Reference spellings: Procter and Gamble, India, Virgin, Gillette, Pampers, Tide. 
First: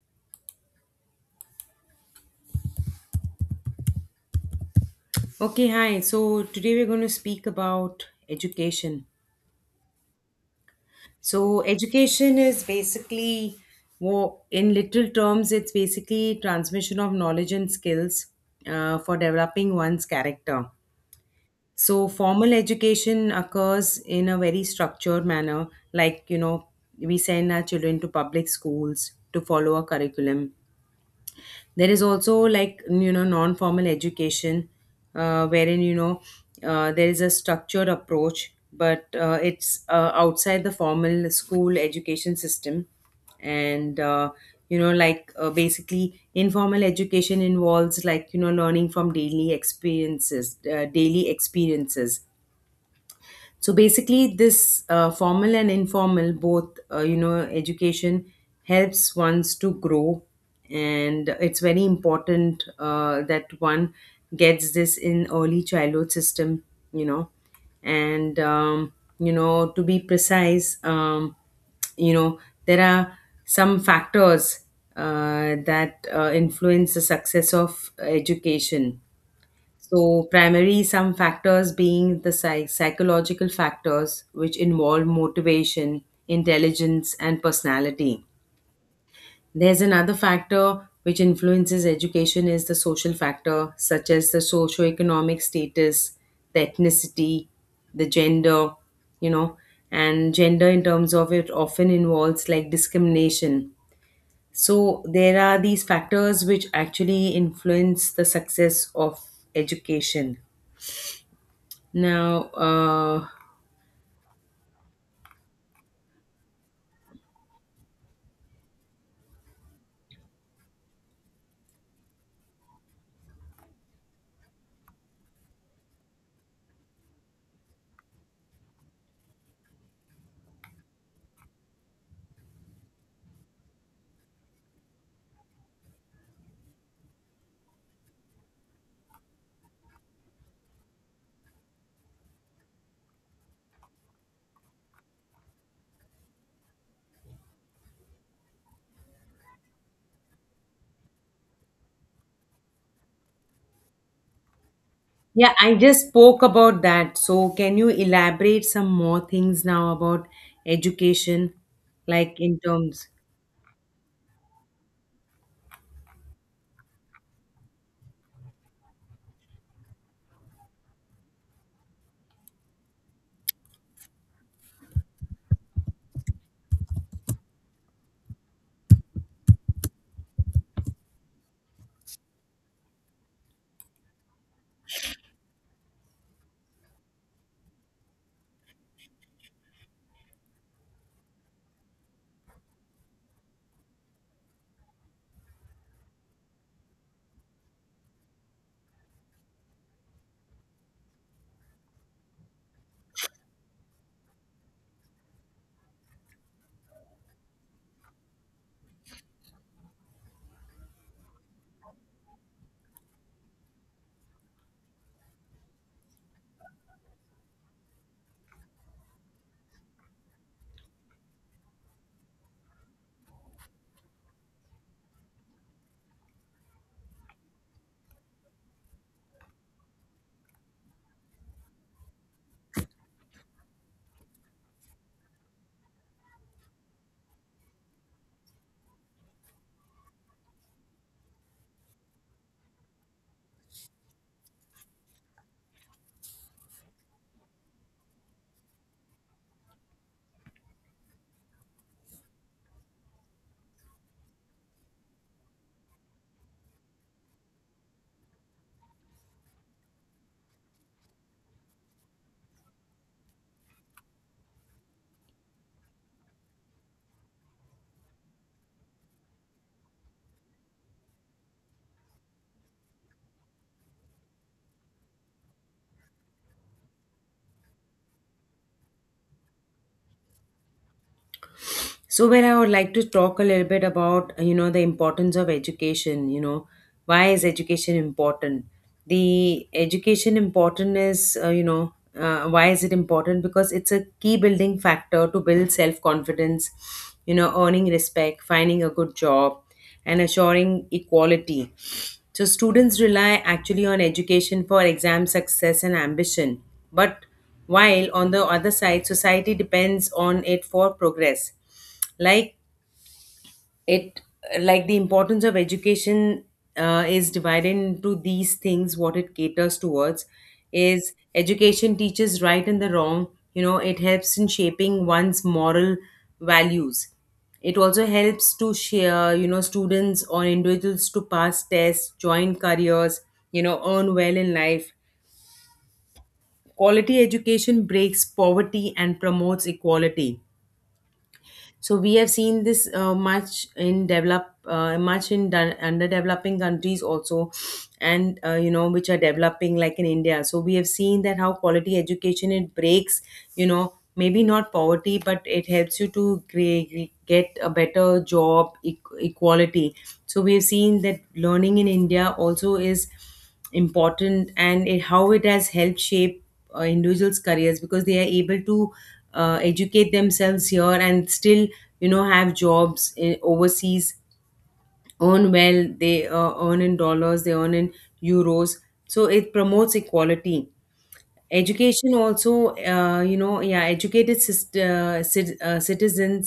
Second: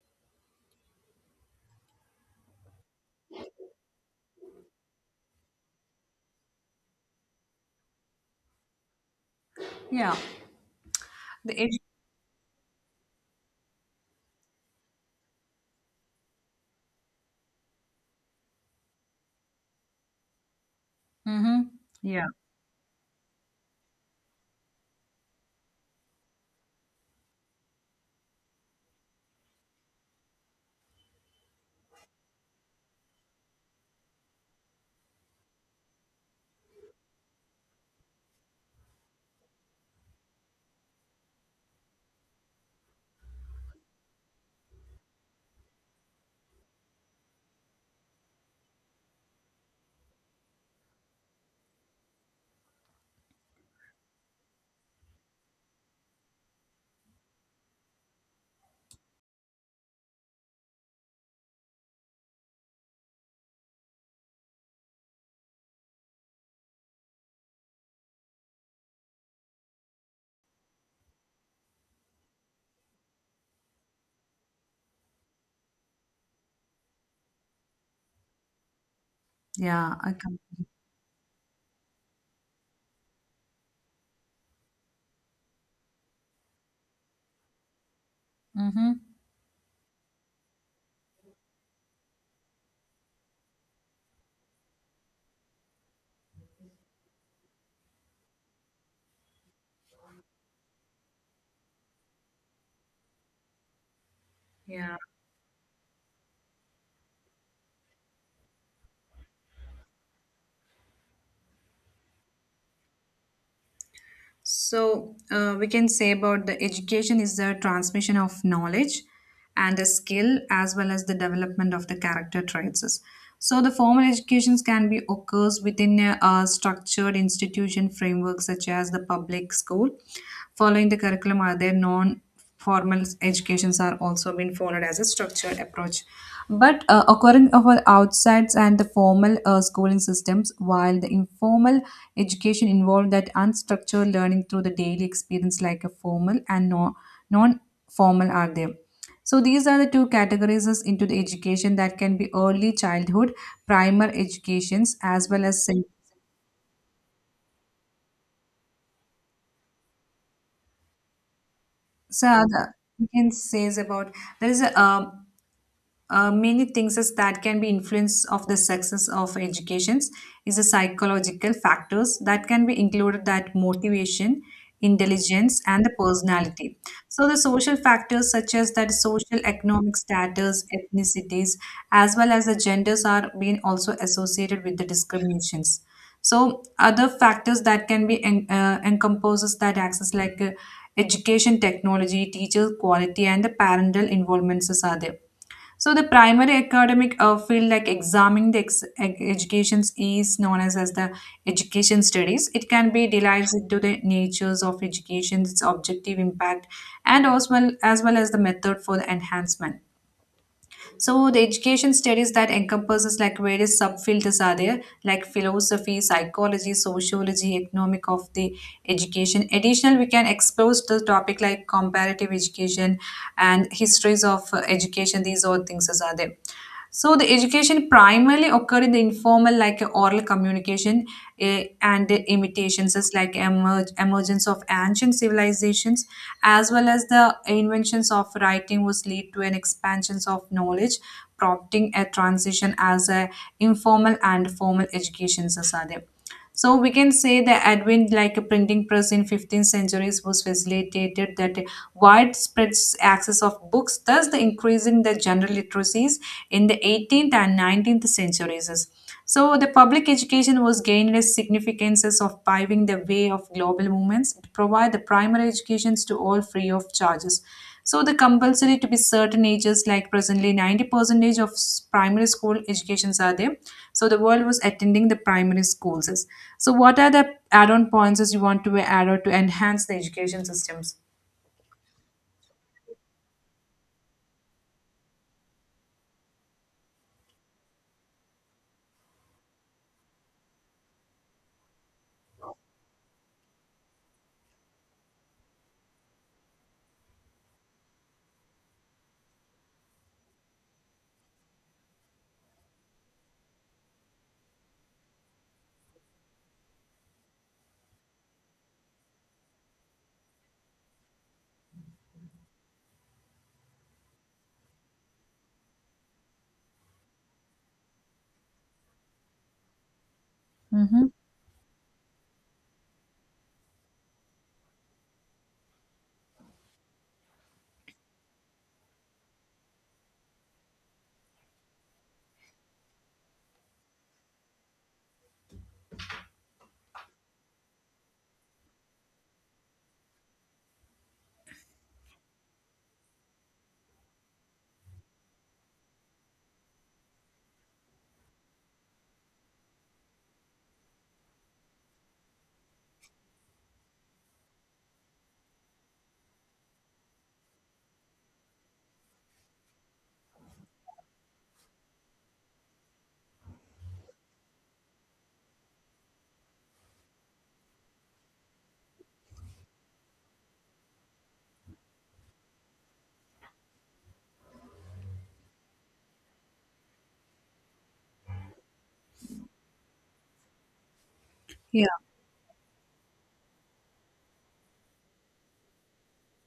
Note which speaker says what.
Speaker 1: Okay, hi. So today we're going to speak about education.
Speaker 2: Yeah. The
Speaker 1: So
Speaker 2: edu-
Speaker 1: education is basically, in literal terms, it's basically transmission of knowledge and skills for developing one's character.
Speaker 2: Mm-hmm.
Speaker 1: So
Speaker 2: Yeah.
Speaker 1: formal education occurs in a very structured manner, like you know, we send our children to public schools to follow a curriculum. There is also like you know non-formal education, wherein you know there is a structured approach, but it's outside the formal school education system, and you know like basically informal education involves like you know learning from daily experiences, so basically this formal and informal both you know education helps ones to grow and it's very important that one gets this in early childhood system you know and you know to be precise you know there are some factors that influence the success of education.
Speaker 2: Yeah. I
Speaker 1: So,
Speaker 2: come.
Speaker 1: primary some factors being the psychological factors, which involve motivation, intelligence, and personality.
Speaker 2: Mm-hmm.
Speaker 1: There's another factor which influences education is the social factor, such as the socioeconomic status, the ethnicity, the gender, you know, and gender in terms of it often involves like discrimination.
Speaker 2: Yeah.
Speaker 1: So there are these factors which actually influence the success of education. Now,
Speaker 2: So we can say about the education is the transmission of knowledge and a skill as well as the development of the character traits. So the formal educations can be occurs within a structured institution framework such as the public school. Following the curriculum are there non formal educations are also being followed as a structured approach but occurring over outsides and the formal schooling systems, while the informal education involved that unstructured learning through the daily experience like a formal and no, non-formal are there. So these are the two categories as into the education that can be early childhood primer educations as well
Speaker 1: yeah,
Speaker 2: as
Speaker 1: I just spoke about that. So, can you elaborate some more things now about education,
Speaker 2: so
Speaker 1: like in
Speaker 2: we
Speaker 1: terms?
Speaker 2: can say is about there is a many things is that can be influence of the success of educations is the psychological factors that can be included that motivation, intelligence, and the personality. So the social factors such as that social economic status, ethnicities, as well as the genders are being also associated with the discriminations. So other factors that can be encompasses that access like education technology, teacher quality, and the parental involvements are there. So the primary academic field, like examining the educations, is known as the education studies. It can be divided into the natures of education, its objective impact, and as well as the method for the enhancement. So the education studies that encompasses like various subfields are there, like philosophy, psychology, sociology, economic of the education. Additional, we can explore the topic like comparative education and histories of education. These all things are there. So the education primarily occurred in the informal, like oral communication, and the imitations, as like emergence of ancient civilizations, as well as the inventions of writing, was lead to an expansion of knowledge, prompting a transition as a informal and formal education. Sasadeb. So we can say the advent like a printing press in 15th centuries was facilitated that widespread access of books, thus the increasing the general literacies in the 18th and 19th centuries. So the public education was gained the significances of paving the way of global movements. It provided the primary educations to all free of charges. So the compulsory to be certain ages, like presently 90 percentage of primary school educations are there. So the world was attending the primary schools. So what are the add-on points as you want to add on to enhance the education systems?
Speaker 1: So, where I would like to talk a little bit about, you know, the importance of education, you know, why is education important? The education important is, you know, why is it important? Because it's a key building factor to build self confidence, you know, earning respect, finding a good job, and assuring equality. So, students rely actually on education for exam success and ambition. But while on the other side, society depends on it for progress, like it, like the importance of education is divided into these things what it caters towards
Speaker 2: Hmm.
Speaker 1: is education teaches right and the wrong, you know it helps in shaping one's moral values. It also helps to share, you know, students or individuals to pass tests, join careers, you know, earn well in life. Quality education breaks poverty and promotes equality. So we have seen this much in done under developing countries also, and you know which are developing like in India. So we have seen that how quality education it breaks, you know, maybe not poverty, but it helps you to get a better job, equality. So we have seen that learning in India also is important and it, how it has helped shape individuals' careers because they are able to educate themselves here and still, you know, have jobs in, overseas, earn well, they earn in dollars, they earn in euros. So it promotes equality.
Speaker 2: Yeah.
Speaker 1: Education also, you know, yeah, educated citizens,